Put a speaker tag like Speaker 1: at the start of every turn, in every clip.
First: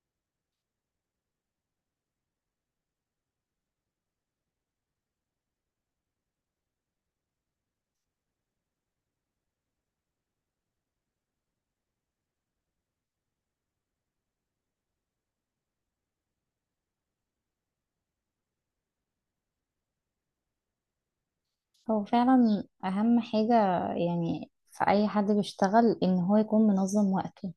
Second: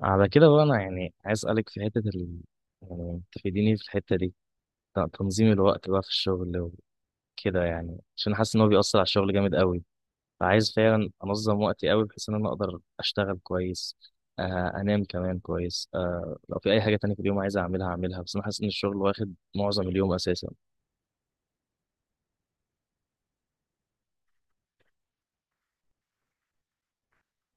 Speaker 1: على كده بقى انا يعني عايز اسالك في حته ال... يعني تفيديني في الحته دي. تنظيم الوقت بقى في الشغل وكده، يعني عشان حاسس ان هو بيأثر على الشغل جامد قوي. فعايز فعلا انظم وقتي قوي، بحيث ان انا اقدر اشتغل كويس. آه، انام كمان كويس، آه لو في اي حاجه تانية في اليوم عايز اعملها اعملها. بس انا حاسس ان الشغل واخد معظم اليوم اساسا.
Speaker 2: هو فعلا أهم حاجة يعني في أي حد بيشتغل إن هو يكون منظم وقته،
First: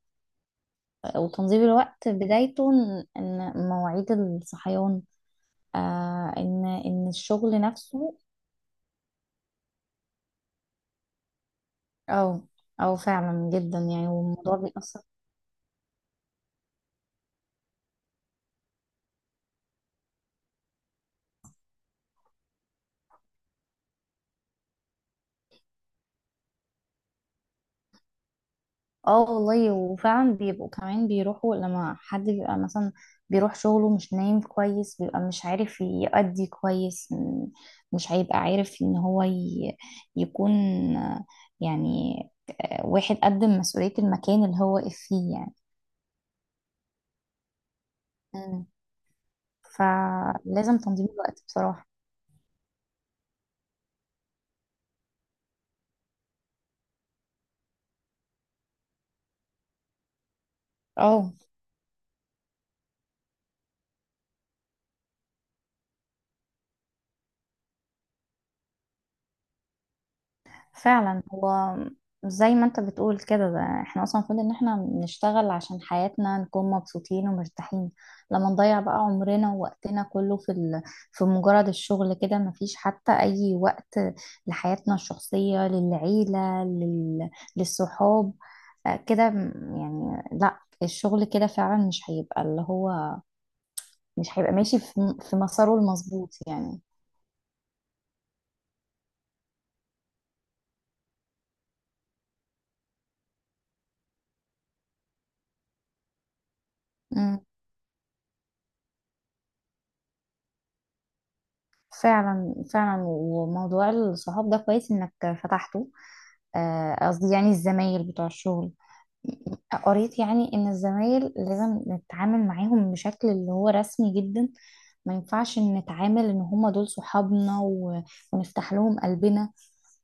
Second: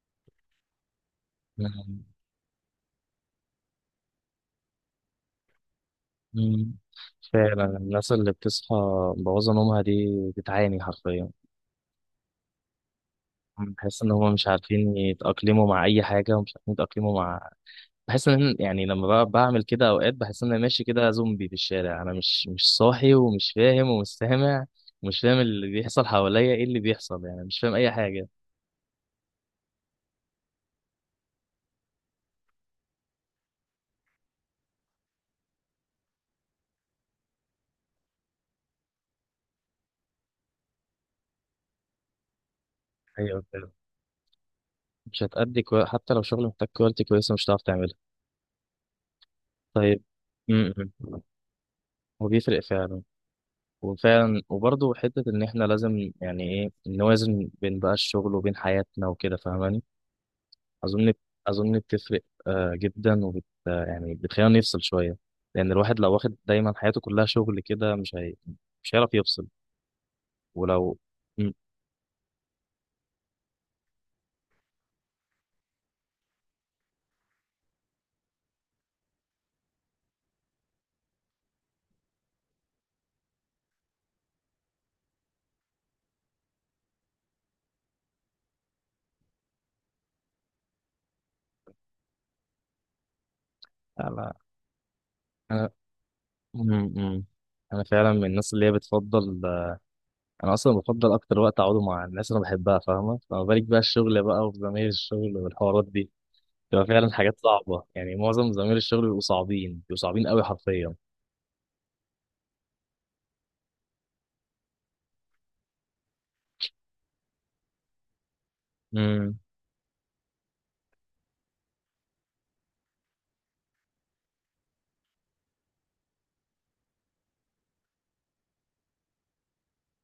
Speaker 2: وتنظيم
Speaker 1: مم.
Speaker 2: الوقت بدايته إن مواعيد الصحيان، إن
Speaker 1: مم.
Speaker 2: إن الشغل
Speaker 1: فعلا الناس
Speaker 2: نفسه.
Speaker 1: اللي بتصحى مبوظه نومها دي بتعاني حرفيا.
Speaker 2: أو أو فعلا جدا
Speaker 1: بحس
Speaker 2: يعني،
Speaker 1: ان هم مش
Speaker 2: والموضوع
Speaker 1: عارفين
Speaker 2: بيأثر.
Speaker 1: يتأقلموا مع اي حاجه، ومش عارفين يتأقلموا مع، بحس ان يعني لما بعمل كده اوقات بحس ان انا ماشي كده زومبي في الشارع. انا مش صاحي، ومش فاهم، ومش سامع، ومش فاهم اللي بيحصل حواليا، ايه اللي بيحصل؟ يعني مش فاهم اي حاجه.
Speaker 2: اه والله، وفعلا بيبقوا كمان بيروحوا لما حد بيبقى مثلا بيروح شغله مش نايم كويس، بيبقى مش عارف يأدي كويس. مش هيبقى عارف يكون آه، يعني واحد
Speaker 1: ايوه
Speaker 2: قدم
Speaker 1: فاهم.
Speaker 2: مسؤولية المكان اللي هو واقف
Speaker 1: مش
Speaker 2: فيه يعني.
Speaker 1: هتأدي كوي... حتى لو شغل محتاج كواليتي كويسه مش هتعرف تعملها.
Speaker 2: مم.
Speaker 1: طيب. امم.
Speaker 2: فلازم تنظيم الوقت بصراحة.
Speaker 1: وبيفرق فعلا. وفعلا وبرضه حته ان احنا لازم يعني ايه نوازن بين بقى الشغل وبين حياتنا وكده، فاهماني؟ اظن،
Speaker 2: اه
Speaker 1: اظن بتفرق. آه، جدا. وبت آه، يعني بتخلينا نفصل شويه. لان الواحد لو واخد دايما حياته كلها شغل كده مش هي... مش هيعرف يفصل. ولو.
Speaker 2: فعلا،
Speaker 1: مم.
Speaker 2: هو زي ما انت بتقول كده، ده احنا اصلا المفروض ان احنا نشتغل عشان حياتنا نكون مبسوطين ومرتاحين. لما نضيع بقى عمرنا ووقتنا كله في في مجرد الشغل كده، مفيش حتى اي وقت لحياتنا الشخصية، للعيلة، للصحاب. كده يعني لا الشغل كده فعلا مش هيبقى اللي هو
Speaker 1: انا
Speaker 2: مش هيبقى ماشي في
Speaker 1: انا
Speaker 2: مساره المظبوط يعني.
Speaker 1: مم، مم. انا فعلا من الناس اللي هي بتفضل، آه، انا اصلا بفضل اكتر وقت اقعده مع الناس اللي انا بحبها، فاهمه؟ فما بالك بقى الشغل بقى وزمايل الشغل والحوارات دي، بتبقى فعلا حاجات صعبه. يعني معظم زمايل الشغل بيبقوا صعبين، بيبقوا صعبين قوي حرفيا.
Speaker 2: فعلا فعلا، وموضوع الصحاب ده كويس انك فتحته. قصدي يعني الزمايل بتوع الشغل.
Speaker 1: امم.
Speaker 2: قريت يعني ان الزمايل لازم نتعامل معاهم بشكل اللي هو رسمي جدا، ما ينفعش إن نتعامل ان هما دول صحابنا ونفتح لهم قلبنا.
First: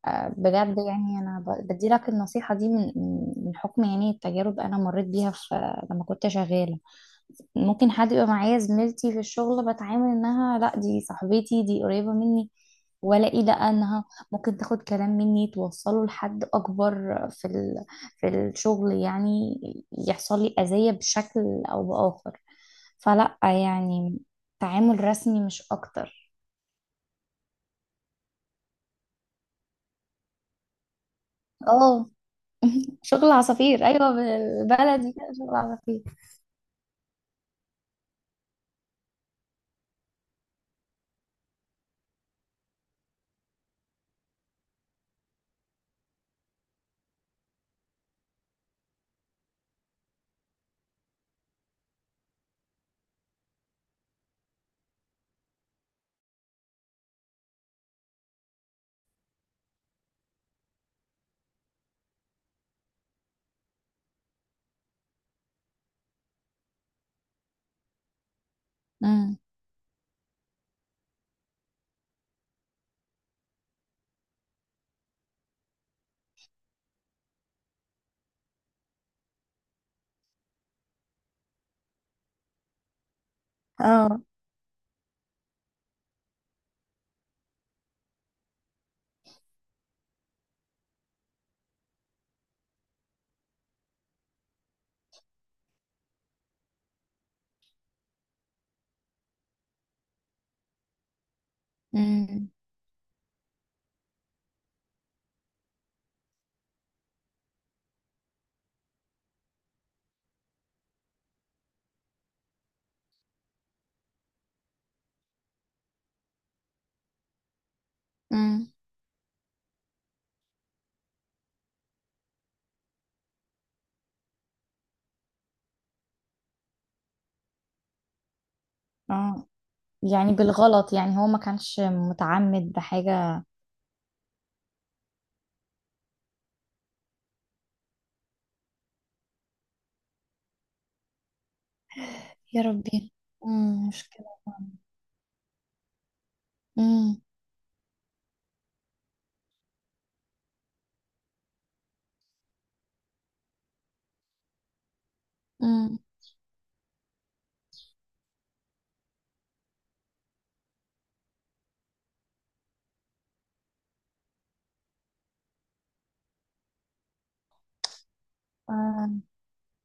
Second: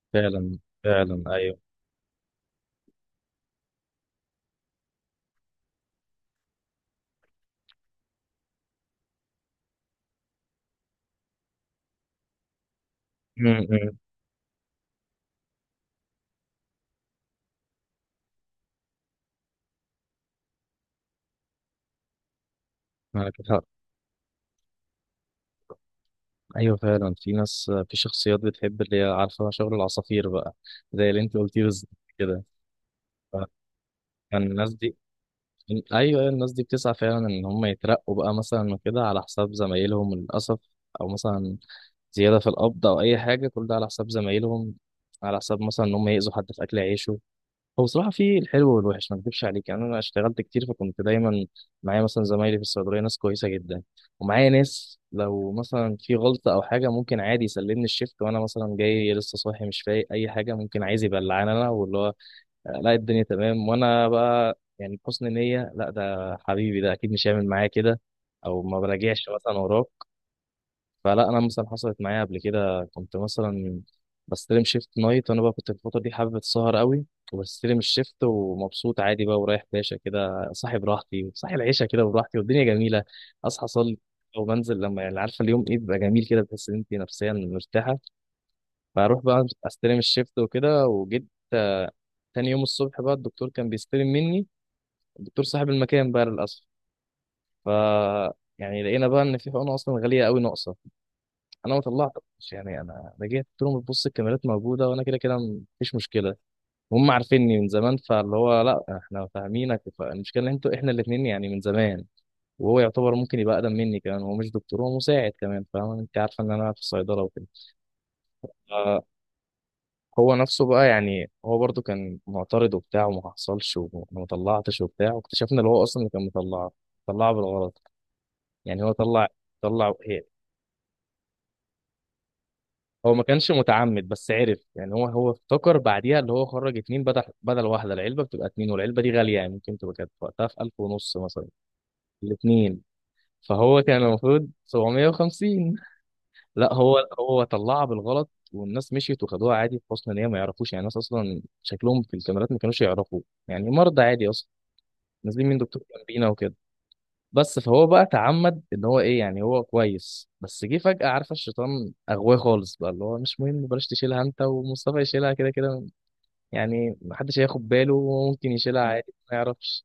Speaker 1: فعلا
Speaker 2: بجد يعني
Speaker 1: فعلا
Speaker 2: انا
Speaker 1: ايوه.
Speaker 2: بديلك النصيحة دي من حكم يعني التجارب انا مريت بيها في لما كنت شغالة. ممكن حد يبقى معايا زميلتي في الشغل، بتعامل انها لا دي صاحبتي، دي قريبة مني، والاقي لا، انها
Speaker 1: امم.
Speaker 2: ممكن تاخد كلام مني توصله لحد اكبر في في الشغل يعني، يحصل لي اذية بشكل او باخر.
Speaker 1: معاك.
Speaker 2: فلا يعني، تعامل رسمي مش اكتر.
Speaker 1: ايوه فعلا، في ناس، في شخصيات بتحب اللي هي عارفه شغل العصافير بقى، زي اللي انت قلتيه بالظبط
Speaker 2: اه
Speaker 1: كده.
Speaker 2: شغل
Speaker 1: فكان
Speaker 2: عصافير، ايوه
Speaker 1: الناس دي،
Speaker 2: بالبلدي كده شغل عصافير.
Speaker 1: ايوه أيوة، الناس دي بتسعى فعلا ان هم يترقوا بقى مثلا وكده على حساب زمايلهم للاسف. او مثلا زياده في القبض او اي حاجه، كل ده على حساب زمايلهم. على حساب مثلا ان هم يأذوا حد في اكل عيشه. هو بصراحة في الحلو والوحش، ما اكدبش عليك، يعني أنا اشتغلت كتير فكنت دايما معايا مثلا زمايلي في الصيدلية ناس كويسة جدا. ومعايا ناس لو مثلا في غلطة أو حاجة ممكن عادي يسلمني الشيفت وأنا مثلا جاي لسه صاحي مش فايق أي حاجة ممكن عايز يبلعني أنا واللي هو، آه، لا الدنيا تمام، وأنا بقى يعني بحسن نية لا ده حبيبي ده أكيد مش هيعمل معايا كده. أو ما براجعش
Speaker 2: امم.
Speaker 1: مثلا وراك. فلا، انا مثلا حصلت معايا قبل كده، كنت مثلا بستلم شيفت نايت، وانا بقى كنت في الفتره دي حابب السهر قوي. وبستلم الشيفت ومبسوط عادي بقى، ورايح باشا كده صاحي براحتي، صاحي العيشه كده براحتي، والدنيا جميله. اصحى اصلي،
Speaker 2: اه.
Speaker 1: وبنزل، لما يعني عارفه اليوم ايه بيبقى جميل كده، بتحس ان انت نفسيا مرتاحه. فاروح بقى استلم الشيفت وكده، وجيت، آه، تاني يوم الصبح بقى الدكتور كان بيستلم مني، الدكتور صاحب المكان بقى للاسف. ف، يعني لقينا بقى ان في حقنه اصلا غاليه قوي ناقصه. انا ما طلعتش.
Speaker 2: امم.
Speaker 1: يعني انا جيت قلت لهم بص الكاميرات موجوده، وانا كده كده مفيش مشكله، هم عارفيني من زمان. فاللي هو لا احنا فاهمينك، فالمشكله ان انتوا، احنا الاثنين يعني من زمان. وهو يعتبر ممكن يبقى اقدم مني كمان، هو مش دكتور هو مساعد كمان، فاهم انت عارفه ان انا في الصيدله وكده.
Speaker 2: امم.
Speaker 1: ف- هو نفسه بقى، يعني هو برضو كان معترض وبتاع، وما حصلش وما ما طلعتش وبتاع، واكتشفنا اللي هو اصلا اللي كان مطلعه طلعه بالغلط. يعني هو طلع،
Speaker 2: اه
Speaker 1: طلع،
Speaker 2: يعني بالغلط، يعني هو ما كانش متعمد
Speaker 1: هو ما
Speaker 2: بحاجة.
Speaker 1: كانش متعمد، بس عرف، يعني هو افتكر بعديها اللي هو خرج اتنين بدل واحدة، العلبة بتبقى اتنين والعلبة دي غالية، يعني ممكن تبقى كانت وقتها في ألف ونص مثلا
Speaker 2: يا
Speaker 1: الاتنين.
Speaker 2: ربي،
Speaker 1: فهو
Speaker 2: امم،
Speaker 1: كان
Speaker 2: مشكلة.
Speaker 1: المفروض 750. لا هو،
Speaker 2: امم.
Speaker 1: هو طلعها بالغلط والناس مشيت وخدوها عادي بحسن نية، ما يعرفوش، يعني الناس أصلا شكلهم في الكاميرات ما كانوش يعرفوا، يعني مرضى عادي أصلا نازلين من دكتور
Speaker 2: امم.
Speaker 1: جنبينا وكده. بس فهو بقى تعمد، ان هو ايه، يعني هو كويس بس جه فجأة، عارفه الشيطان اغواه خالص بقى، اللي هو مش مهم بلاش تشيلها انت ومصطفى يشيلها كده كده، يعني محدش هياخد باله وممكن يشيلها عادي
Speaker 2: آه.
Speaker 1: ما يعرفش.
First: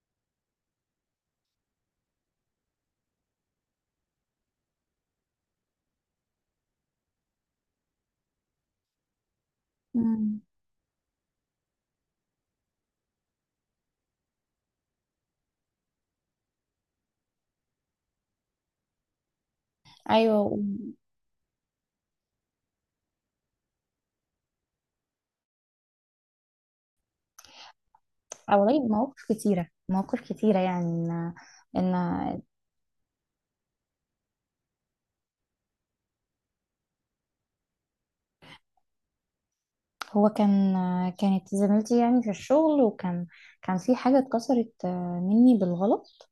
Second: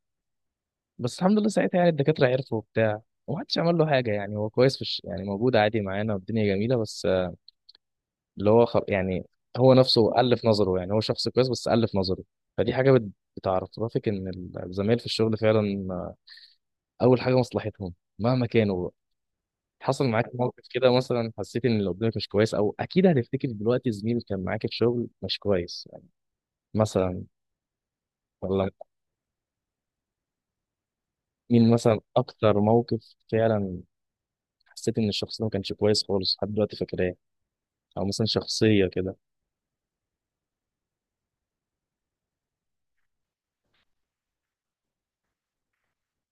Speaker 1: بس الحمد لله ساعتها يعني الدكاترة عرفوا وبتاع، ومحدش عمل له حاجة، يعني هو كويس في الش... يعني موجود عادي معانا والدنيا جميلة. بس آه، اللي هو خل... يعني هو نفسه
Speaker 2: امم.
Speaker 1: ألف نظره، يعني هو شخص كويس بس ألف نظره. فدي حاجة بت... بتعرفك ان الزمايل في الشغل فعلا، آه، اول حاجة مصلحتهم مهما كانوا. حصل معاك
Speaker 2: ايوه
Speaker 1: موقف كده مثلا، حسيت ان اللي قدامك مش كويس؟ او اكيد هتفتكر دلوقتي زميل كان معاك في الشغل مش كويس مثلا،
Speaker 2: آه
Speaker 1: ولا؟
Speaker 2: والله، مواقف كتيرة مواقف كتيرة يعني ان
Speaker 1: مين
Speaker 2: ان
Speaker 1: مثلا اكتر موقف فعلا حسيت ان الشخص ده ما كانش كويس خالص لحد دلوقتي فاكراه؟ او مثلا شخصيه كده.
Speaker 2: هو كان، كانت زميلتي يعني في الشغل، وكان كان في حاجة اتكسرت مني بالغلط.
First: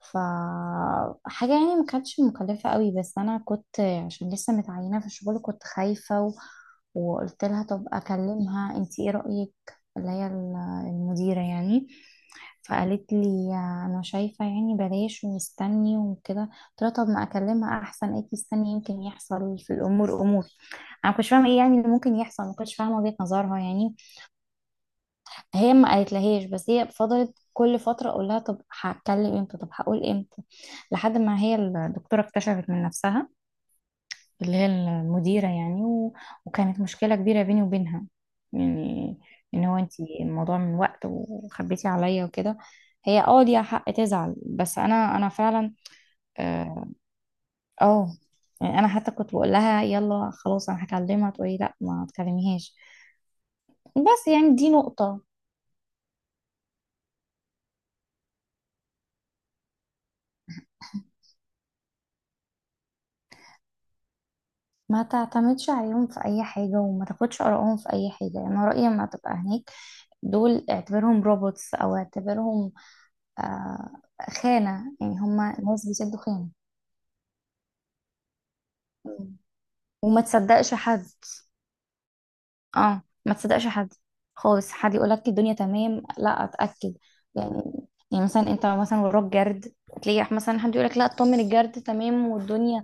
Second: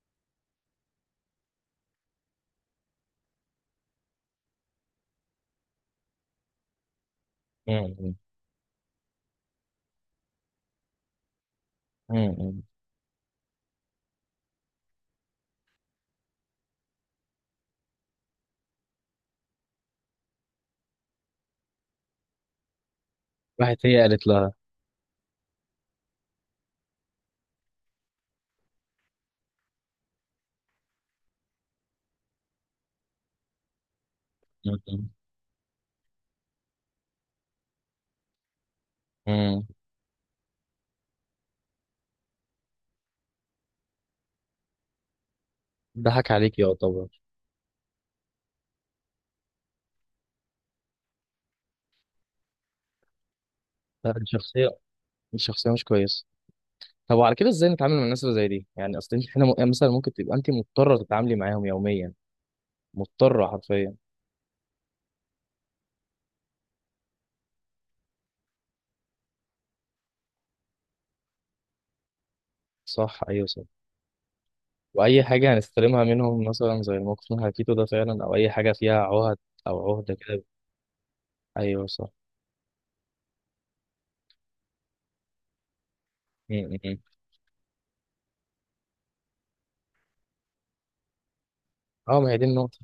Speaker 2: فحاجة يعني ما كانتش مكلفة قوي، بس أنا كنت عشان لسه متعينة في الشغل كنت خايفة وقلت لها طب
Speaker 1: مم.
Speaker 2: أكلمها، أنتي إيه رأيك؟ اللي هي المديرة يعني.
Speaker 1: مم.
Speaker 2: فقالت لي أنا شايفة يعني بلاش ومستني وكده. قلت لها طب ما أكلمها أحسن، أكيد استني يمكن يحصل في الأمور أمور. أنا ما كنتش فاهمة إيه يعني اللي ممكن يحصل، ما كنتش فاهمة وجهة نظرها
Speaker 1: راحت
Speaker 2: يعني.
Speaker 1: هي قالت لها؟
Speaker 2: هي ما قالتلهاش، بس هي فضلت كل فترة اقول لها طب هتكلم امتى، طب هقول امتى، لحد ما هي الدكتورة اكتشفت من نفسها، اللي هي
Speaker 1: مم.
Speaker 2: المديرة يعني وكانت مشكلة كبيرة بيني وبينها. يعني
Speaker 1: مم.
Speaker 2: ان هو انتي الموضوع من وقت وخبيتي عليا وكده. هي اه ليها حق تزعل، بس انا انا فعلا.
Speaker 1: ضحك عليك
Speaker 2: اه.
Speaker 1: يعتبر.
Speaker 2: آه. يعني انا حتى كنت بقول لها يلا خلاص انا هكلمها، تقولي لا ما تكلميهاش.
Speaker 1: لا دي
Speaker 2: بس يعني
Speaker 1: شخصيه،
Speaker 2: دي نقطة.
Speaker 1: دي شخصيه مش كويسه. طب وعلى كده ازاي نتعامل مع الناس اللي زي دي؟ يعني اصل انت هنا م- يعني مثلا ممكن تبقى انت مضطره تتعاملي معاهم يوميا، مضطره حرفيا.
Speaker 2: ما تعتمدش عليهم في اي حاجة، وما تاخدش آرائهم في اي حاجة. يعني انا رأيي لما تبقى هناك، دول اعتبرهم روبوتس او اعتبرهم
Speaker 1: صح ايوه.
Speaker 2: آه خانة، يعني
Speaker 1: واي حاجه
Speaker 2: هما ناس
Speaker 1: هنستلمها
Speaker 2: بيسدوا
Speaker 1: منهم
Speaker 2: خانة.
Speaker 1: مثلا زي الموقف من حكيته ده فعلا، او اي حاجه فيها عهد
Speaker 2: مم.
Speaker 1: او عهده
Speaker 2: وما
Speaker 1: كده.
Speaker 2: تصدقش حد.
Speaker 1: ايوه صح.
Speaker 2: اه ما تصدقش حد خالص. حد يقولك الدنيا تمام، لا
Speaker 1: م- م-
Speaker 2: اتأكد
Speaker 1: م.
Speaker 2: يعني. يعني مثلا انت مثلا وراك جرد، تلاقي مثلا حد يقولك لا اطمن الجرد
Speaker 1: اه
Speaker 2: تمام
Speaker 1: ما هي دي النقطه.
Speaker 2: والدنيا،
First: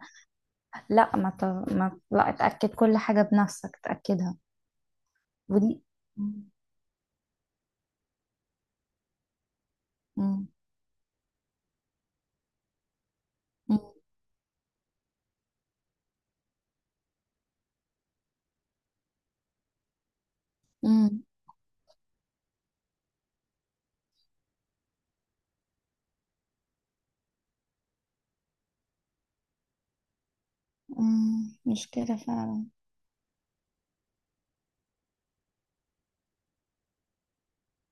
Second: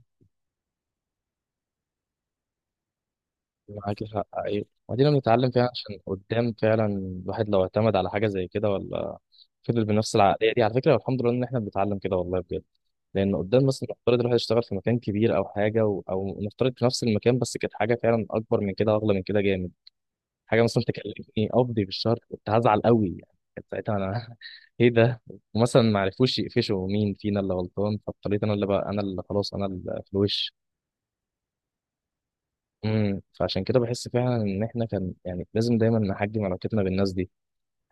Speaker 2: لا ما لا، اتأكد كل حاجة بنفسك
Speaker 1: معاك حق
Speaker 2: تأكدها.
Speaker 1: ايوه، ودينا بنتعلم فيها
Speaker 2: ودي
Speaker 1: عشان
Speaker 2: مم.
Speaker 1: قدام فعلا الواحد لو اعتمد على حاجه زي كده ولا فضل بنفس العقليه دي. على فكره، والحمد لله ان احنا بنتعلم كده والله بجد. لان قدام
Speaker 2: مم.
Speaker 1: مثلا نفترض الواحد يشتغل في مكان كبير او حاجه و... او نفترض في نفس المكان بس كانت حاجه فعلا اكبر من كده، اغلى من كده جامد، حاجه مثلا
Speaker 2: امم.
Speaker 1: تكلفني قبضي بالشهر، كنت هزعل قوي يعني. كانت ساعتها انا ايه ده. ومثلا ما عرفوش يقفشوا مين فينا اللي غلطان، فاضطريت انا اللي بقى، انا اللي خلاص انا اللي في الوش.
Speaker 2: مشكلة فعلا.
Speaker 1: امم. فعشان كده بحس فعلا ان احنا كان يعني لازم دايما نحجم علاقتنا بالناس دي.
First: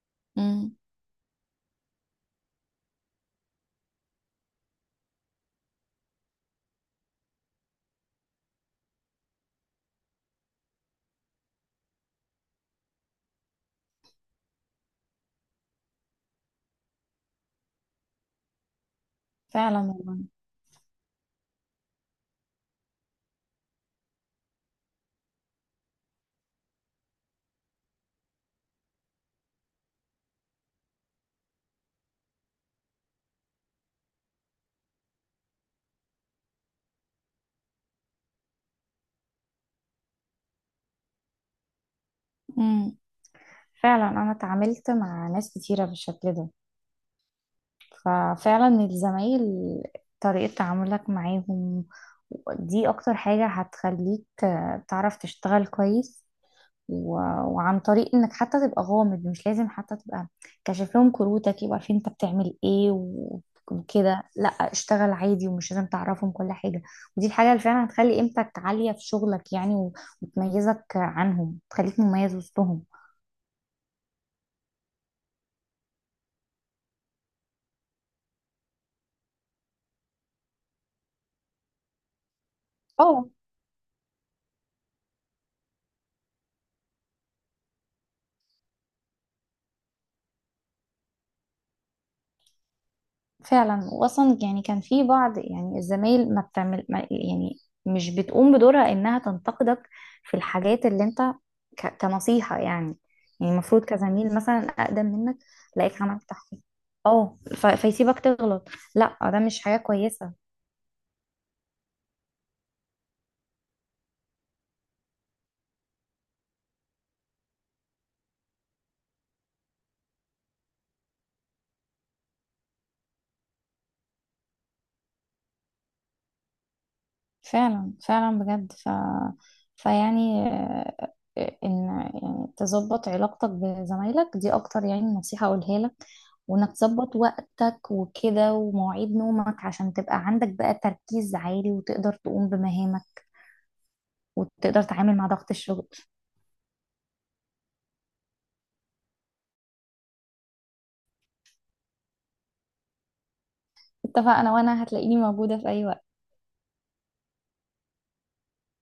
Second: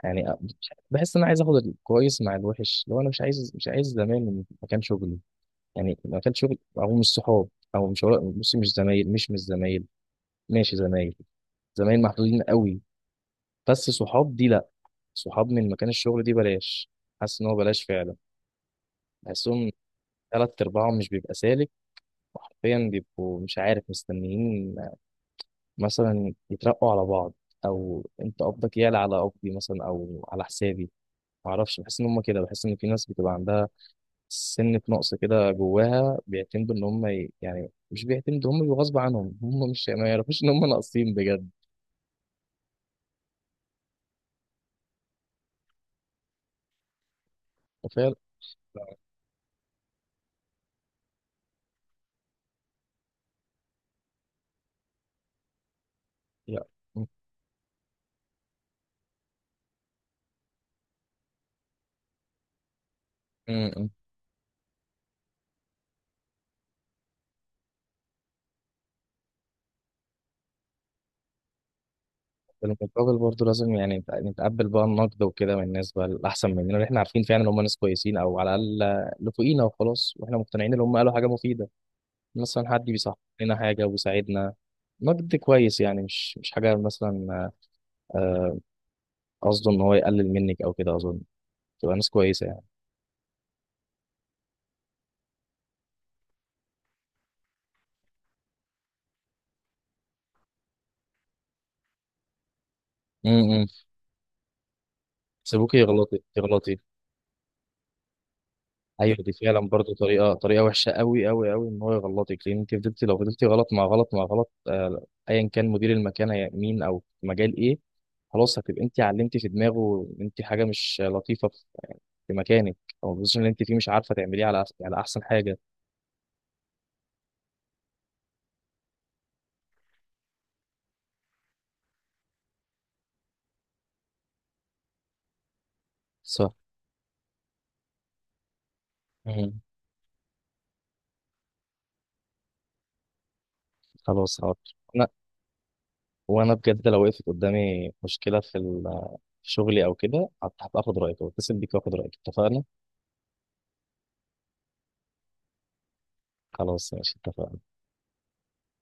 Speaker 1: يعني مش-
Speaker 2: امم.
Speaker 1: بحس ان انا عايز اخد الكويس مع الوحش. لو انا مش عايز، مش عايز زمايل من مكان شغلي، يعني مكان شغلي، او مش صحاب، او مش، بص مش زمايل، مش زمايل، ماشي زمايل، زمايل محدودين قوي. بس صحاب دي لا، صحاب من مكان الشغل دي بلاش. حاسس ان هو بلاش فعلا. بحسهم
Speaker 2: فعلا والله.
Speaker 1: تلات ارباعهم مش بيبقى سالك، وحرفيا بيبقوا مش عارف مستنيين مثلا يترقوا على بعض، او انت قبضك يعلى على قبضي مثلا او على حسابي. معرفش، بحس ان هم كده، بحس ان في ناس بتبقى عندها سنة نقص كده جواها، بيعتمدوا ان هم يعني مش بيعتمدوا، هم بيبقوا غصب عنهم، هم مش ما يعرفوش ان هم ناقصين بجد.
Speaker 2: امم. فعلا انا اتعاملت مع ناس كتيرة بالشكل ده.
Speaker 1: فعلا.
Speaker 2: ففعلا الزمايل، طريقة تعاملك معاهم دي اكتر حاجة هتخليك تعرف تشتغل كويس و- وعن طريق انك حتى تبقى غامض، مش لازم حتى تبقى كاشف لهم كروتك يبقى عارفين انت بتعمل ايه
Speaker 1: لا.
Speaker 2: وكده. لا اشتغل عادي، ومش لازم تعرفهم كل حاجة. ودي الحاجة اللي فعلا هتخلي قيمتك عالية في شغلك يعني وتميزك عنهم، تخليك مميز وسطهم.
Speaker 1: بالمقابل برضه لازم يعني نتقبل بقى النقد وكده من الناس بقى الأحسن مننا، اللي احنا عارفين فعلا ان هم ناس كويسين، أو على الأقل اللي فوقينا وخلاص، واحنا مقتنعين ان هم قالوا حاجة مفيدة. مثلا حد بيصحح
Speaker 2: اه
Speaker 1: لنا حاجة وبيساعدنا، نقد كويس يعني، مش مش حاجة مثلا، آه، قصده ان هو يقلل منك أو كده أظن. تبقى ناس كويسة يعني.
Speaker 2: فعلا، واصلا يعني كان في بعض يعني الزمايل ما بتعمل ما يعني، مش بتقوم بدورها انها تنتقدك في الحاجات اللي انت، كنصيحة يعني. يعني
Speaker 1: امم.
Speaker 2: المفروض كزميل مثلا اقدم منك،
Speaker 1: سيبوكي
Speaker 2: لاقيك
Speaker 1: يغلطي،
Speaker 2: عملت تحقيق،
Speaker 1: تغلطي.
Speaker 2: اه فيسيبك تغلط.
Speaker 1: ايوه
Speaker 2: لا
Speaker 1: دي
Speaker 2: ده
Speaker 1: فعلا
Speaker 2: مش حاجة
Speaker 1: برضه طريقه،
Speaker 2: كويسة.
Speaker 1: طريقه وحشه قوي قوي قوي ان هو يغلطك. لان انت فضلتي، لو فضلتي غلط مع غلط مع غلط، آه، ايا كان مدير المكان هي- مين، او في مجال ايه، خلاص هتبقى انت علمتي في دماغه ان انت حاجه مش لطيفه في في مكانك، او البوزيشن اللي انت فيه مش عارفه تعمليه على أحس- على احسن حاجه.
Speaker 2: فعلا فعلا بجد، ف... فيعني آه، آه، ان يعني تظبط علاقتك بزمايلك دي اكتر يعني نصيحة اقولها لك،
Speaker 1: صح.
Speaker 2: وانك تظبط وقتك وكده ومواعيد نومك
Speaker 1: مم.
Speaker 2: عشان تبقى عندك بقى تركيز عالي، وتقدر تقوم بمهامك،
Speaker 1: خلاص حاضر.
Speaker 2: وتقدر
Speaker 1: انا،
Speaker 2: تعامل مع ضغط الشغل.
Speaker 1: وانا بجد لو وقفت قدامي مشكله في ال- في شغلي او كده هبقى اخد رايك واتصل بيك واخد رايك، اتفقنا.
Speaker 2: اتفقنا، وانا هتلاقيني موجودة في اي وقت.
Speaker 1: خلاص ماشي اتفقنا.